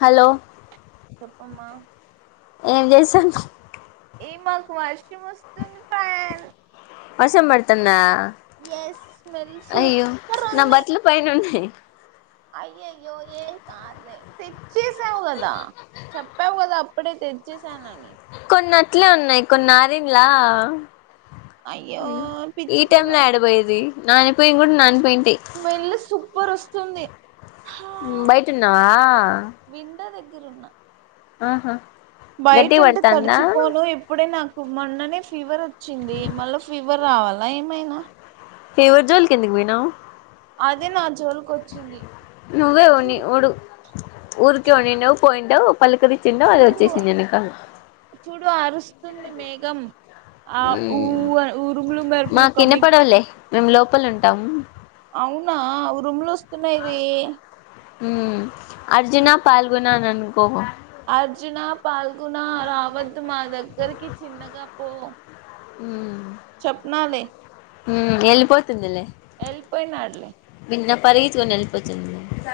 Hello చెప్పమ్మా నే చేసాను ఏ మాకు వర్షం వస్తుంది ప్యాన్ వర్షం పడుతుందా ఎస్ స్మెల్ అయ్యో సూపర్ నా ఉంది బట్టలు పైన ఉన్నాయి అయ్యయ్యో ఏ కార్వే తెచ్చేసావు కదా చెప్పావు కదా అప్పుడే తెచ్చేసానని కొన్ని అట్లే ఉన్నాయి కొన్ని అరినల్ అయ్యో ఈ పిచ్చి టైమ్ లో ఫెలో ఏడబోయేది నానిపోయి ఇం కూడా నన్ స్మెల్ సూపర్ వస్తు స్తుంది బయట ఉన్నావా ఎ దగ్గర ఉన్నా ఆహా బయట గట్టిగా ఉంట పడతాందా తడిచిపోను ఇప్పుడే నా కు మొన్ననే ఫీవర్ వచ్చింది మళ్ళా ఫీవర్ రావాలా ఏమైనా ఫీవర్ జోలీకి ఏదుకు పోయినావ్ అదే నా జోలికి వచ్చింది నువ్వే ఉన్ని చూడు ఓడు ఉఊరుకి ఉ నిడి పోయింటవు పల్లు కరిచ్చిండ అది చూడు వచ్చేసినకదు స్తుంది మేఘం ఆ ఊ ఊరుములు మేరుపులు మాకు కమి వినపడవులే మేము లోపల ఉంటాము అవునా రూమ్లు వస్తున్నాయి అర్జునా పాల్గొనా అనుకో అర్జున పాల్గొన రావత్ మా దగ్గరికి చిన్నగా పో హ్మ్ చెప్నాలే హ్మ్ ఎల్లి పోతుందిలే వెళ్ళిపోయినాడులే వి పరిగెత్తుకోని ఎలిపోద్ది.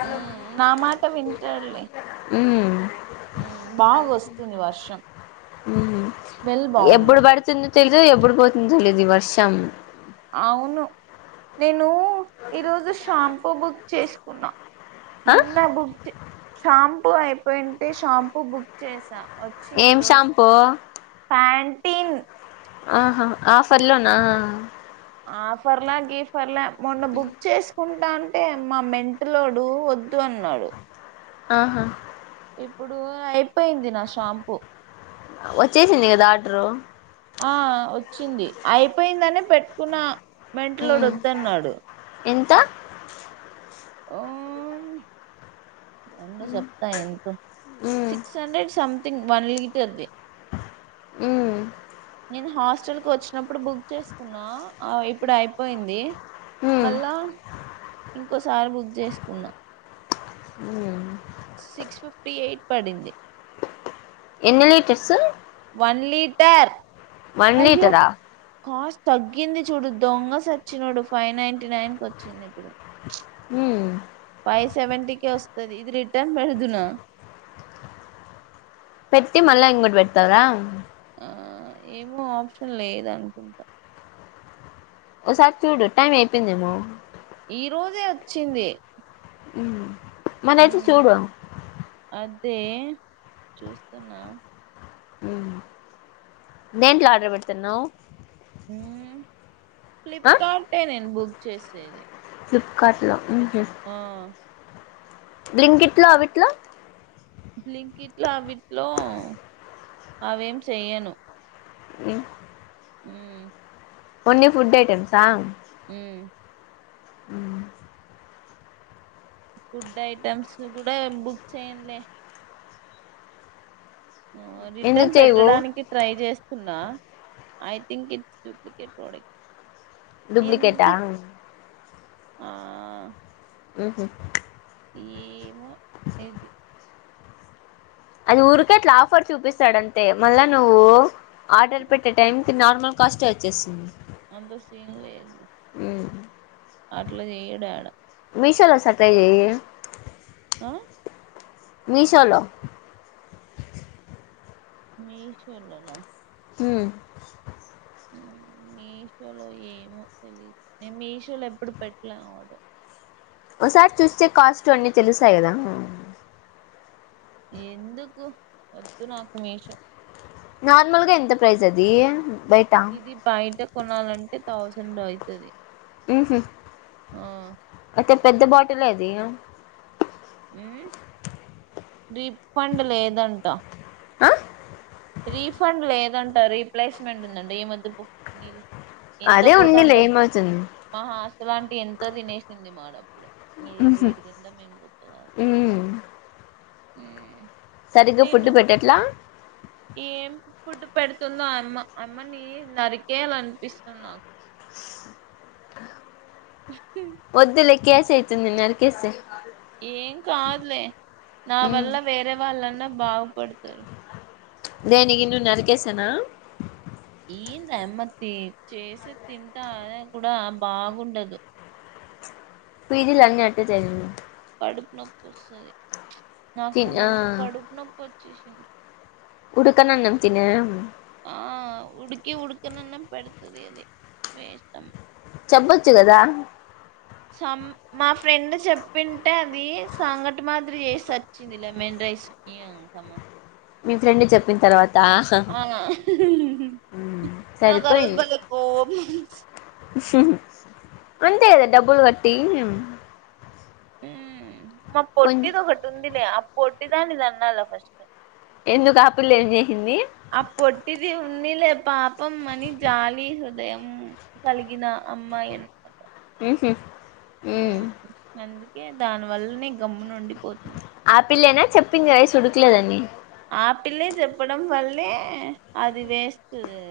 ఉమ్ నా మాట వింటాడులే హ్మ్ బాగా వస్తుంది వర్షం. హ్మ్ స్మెల్ బాగుంది ఎప్పుడు పడుతుంది. తెలీదు ఎప్పుడు పోతుంది తెలీదు ఈ వర్షం. అవును నేను నువ్ ఈ రోజు షాంపూ బుక్ చేసుకు ఉన్నా ఆ నిన్న బుక్ జే షాంపూ అయిపోయింటే షాంపూ బుక్ చేసా. వచ్చింది ఏం ఈరోజు షాంపూ ప్యాంటీన్ ఆహా ఆఫర్ లోనా ఆఫర్లే గీఫర్లే మొన్న బుక్ చేసుకుం ట అంటే మా మెంటలోడు వద్దు అన్నాడు. ఆహా ఇప్పుడూ అయిపోయింది నా షాంపూ వచ్చేసింది కదా ఆర్డర్ అయిపోయిందని పెట్టుకున్నా. మెంటలోడు వద్దన్నాడు. త మ్మ్ ఉండు చెప్తా ఎంతో ఉమ్ సిక్స్ హండ్రెడ్ సం అది వన్ లీటర్ది ఉమ్ నేను హాస్టల్ కు వచ్చినప్పుడు బుక్ చేసుకున్నా ఆ ఇప్పుడు అయిపోయింది. ఉమ్ మళ్ళా ఇంకోసారి బుక్ చేసుకున్నా. హ్మ్ సిక్స్ ఫిఫ్టీ ఎయిట్ పడింది. ఎన్ని లీటర్సు వన్ లీటర్ వన్ అయ్యో లీటరా కాస్ట్ తగ్గింది చూడు దొంగ సచ్చినోడు ఫైవ్ నైన్టీ నైన్ కి వచ్చింది. ప్చ్ హ్మ్ అది ఇది రిటర్న్ పెడదునా పెట్టి మళ్ళా ఇంకోటి పెడతరా ఆ ఏమో ఆప్షన్ లేదు అనుకుంటా ఓసారి చూడు టైం అయిపోయిందేమో ఈ రోజే వచ్చింది మ్మ్ మనేతే చూడు తే దేంట్లో ఆర్డర్ పెడుతున్నావ్ ఫ్లిప్ ఆ కార్టే నేను బుక్ చేసేది ఫ్లిప్కార్ట్లో ఆ బ్రింక్ ఇట్లా అవిట్లా బ్లింక్ ఇట్లా అవిట్లో అవేం చెయ్యను మ్మ్ హ్మ్ ఉన్ని ఫుడ్ ఐటెమ్ సా మ్మ్ మ్మ్ ఫుడ్ ఐటమ్స్ కూడా బుక్ చేయ్యంలే ఎందుకు రిటర్న్ చేయవు పెట్టడానికి ట్రై చేస్తున్నా I think it's duplicate product డూప్లికేటా ఇందు ఆ ఉహు ఈ ఇది అది ఊరికే అట్లా ఆఫర్ చూపిస్తాడంతే మళ్ళా నువ్వు ఆర్డర్ పెట్టే టైం ఇది నార్మల్ కాస్టే వచ్చేసింది అంత సీన్ లేదు అట్లా చేయుడేడా మీ షోల సట్ట చే ఆ మీషోలో మీషోలోనా హ్మ్ మీషోలో ఏమో తెలిదు నేను మీషోలో ఎప్పుడు పెట్టలే ఆర్డర్, ఓసారి చూస్తే కాస్ట్ అన్నీ తెలుస్సాయి కదా ఎందుకు వద్దునాకు మీషో నార్మల్గా ఎంత ప్రైజ్ అది ఇది బయట బయట కొనాలంటే థౌసండ్ అవుతుది ఉహమ్ ఆహ్ పెద్ద బాటల్ ఎహ్ ఆది హమ్ రిఫండ్ లేదంటా ఆహ్ రీఫండ్ లేదంట రీప్లేస్మెంట్ ఉందంటా ఎం ఒద్దు పో నీలి అదే ఉన్నీలే ఏమవుతుంది ఇలాంటి ఎంత తినేసింది మడం ఎహ్ ఉహు వీడు తిండం ఏం బొక్క కాదు ఉమ్ హమ్ సరిగ్గా ఫుడ్డు పెట్టట్లా ఫుడ్టు పెడుతుంది ఆయమ్మ అమ్మని నరికేయాల అనిపిస్తుంది నాకు [unintelligible] [inaudible] కేసు యితుంది నరికేస్తే ఏం కాదులే నా ఉమ్ వల్ల వేరే వాళ్ళన్నా భాగు పడతరూ దీనికి నవు నరికేస్తేనా ఏంది ఆయమ్మ తే చేసే తింటా అయైన కూడా బాగుండదు పీజీలు అని అంటే జాయిన్ కడుపు నొప్పిస్తంది నాకు తిన్ ఆ మొన్న కడూపూ నొప్పి ఓ చేసేది ఉడుకనానం తిన ఆహ్ ఉడికి ఉడకననం పెడతాది అదే వేష్టమా చెప్పొచ్చు కదా సం మా ఫ్రెండ్ చెప్పింటే అది సాంగట మాదిరి చేసి సచ్చింది లెమన్ రైస్ నియకామ్మా మీ ఫ్రెండ్ చెప్పిన తర్వా ఆహ్ నాకు రోజు సరిపోయింది బలే కోపం వచ్చి అంతే కాద డబ్బులు కట్టి హమ్ మ కొం పొట్టీది ఒకటి ఉందిలే పోటీదాని తన్నల ఫస్ట్ ఎందుకు ఆహ్ పిల్ల ఏం చేసింది పా పం అని జాలి హృదయం కలిగిన అమ్మాయి అన్న మాట [inaudible] ఉమ్ హ్మ్ అంది ఏ దాని వల్లనే గమ్మునుండి ఆపిల్లేనా చెప్పింది రైస్ ఉడుకులేదని ఆపిల్లే చెప్పడం వల్లే అది వేస్టుది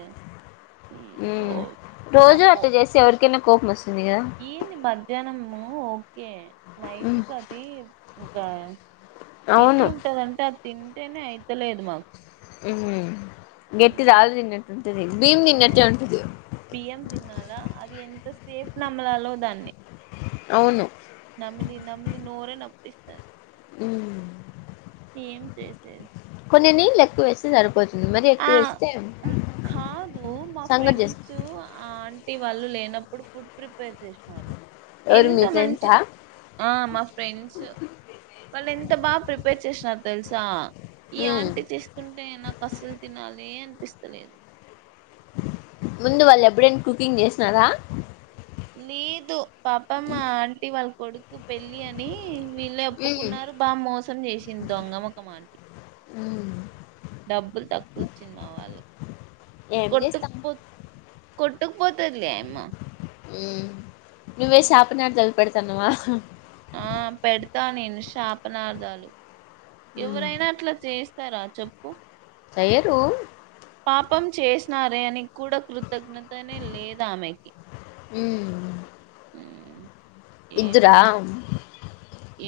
రోజూ అట్ట జెస్తే ఎరికైనా కోప్మస్ ఏంది మర్ ధ్యాహ్నము కే ఉమ్ నైట్కి అది ఇంకా అవును ఎట్లుంటదంటే అది తింటేనే అయితలేదు మాకు హ్మ్ గెట్దిది ఆల్ది తిన్నట్టు ఆ బియ్యం తిన్నాల అది ఎంత సే నమ్మలలో దాన్ని అవును నమ్మిలి నమ్లి నోరే నప్పిస్ [unintelligible] ఉమ్ ఏం చేసే నేను ఈ లెక్కు వేస్తే సరిపో ఉమ్ కాదు మా సంగటి చేసు ఫ్రెండ్స్ ఆన్ టీ వాళ్ళు లేనప్పుడు ఫుడ్ ప్రిప్ పేర్ చేసినారు ఎవరు ఎంత మీ మంచి ఫ్రెండ్సా ఆ మా ఫ్రెండ్స్ వాళ్ళు ఎంత బా ప్రిపేర్ చేసినారు తెలుసా ఈ ఉమ్ ఆంటీ తీస్కుంటే నాకు అసలు అలే అన్పిస్తలేదు ముందు వాళ్ళు ఎబ్బుడైనా కుకింగ్ చేసినారా లేదు పాపం ఆ ఆంటీ వాళ్ కొడు కు పెళ్ళి అని వీళ్ళే ఉమ్ ఒప్పుకున్నారు బా మోసం చేసింది దొంగ మొఖం ఆంటి ఉమ్ డబ్బులు తక్కువ ఇచ్చింది మా వాళ్ళకి ఏం కొట్టుక్ చేస్తాం పో కొట్టుకు పోతాది లే ఆ యమ్మ ఊ నువ్వే శాపనార్దాల్ పెడతన్నవా ఆ పెడతా నేను శాపనార్థాలు ఉమ్ ఎవరైనా అట్లా చేస్ ఇస్తర చెప్పు చెయరు పాపం చేసినారే అని కూడా కృ కృతజ్ఞతనే లేదు ఆమెకి ఉమ్ ఉమ్, ఇద్దురా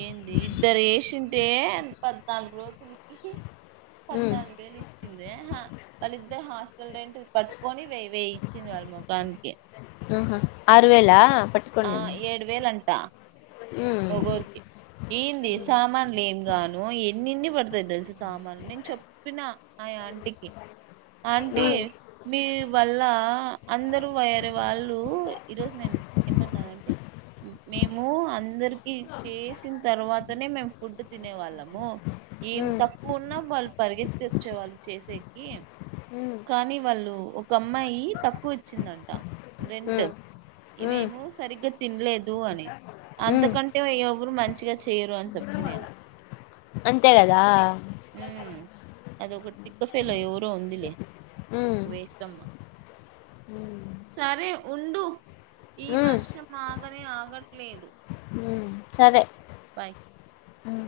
ఏంటి ఇద్దరు వేషింటే పద్నాలుగు రోజులుకి ఉమ్ పద్నాలుగు వేలు ఇచ్చిందే హా వాళ్ళిద్దరు హాస్ టల్ రెంటు పట్టుకొని వెయి వేయి ఇచ్చింది వాళ్ళ ముఖానికి ఆహా ఆరు వేలా పట్టుకోండి ఆ నేను ఏడు వేలంట ఒకోరికి ఏంది సామాన్లు ఏం గాను ఏం ఎన్ని ఇన్ని పడతాయి తెలిసా సామానులు నేను చెప్పిన ఆ ఆంటికి ఆంటీ మ్మ్ మీ వల్ల అందరూ వేరే వాళ్ళు ఈరోజు నేను ఏమన్నాను అంటే మేము అం ఇది చేసిన తర్వా తనే మేము ఫుడ్ తినే వాళ్ళం మో ఏం మ్మ్ తక్కువ ఉన్నా వాళ్ళు పరిగెత్తి వచ్చేవాళ్ళు చేసే హీ మ్మ్ కానీ వాళ్ళు ఒక అమ్మాయి తక్కువ ఇచ్చిందంట రెంట్ మ్మ్ మ్మ్ మేము సరిగ్గా తినలేదు అని మ్మ్ అంతకన్ ఊరు మంచిగా చేయరు అని చెప్తి నేను అంతే కదా అది ఒకటి తిక్క ఫేలో ఎవరో ఉందిలే మ్మ్ వేస్ట్ అమ్మ సరే ఉండు ఈ మ్మ్ వర్షం ఆగనే ఆగట్లేదు సరే బాయ్ ఊ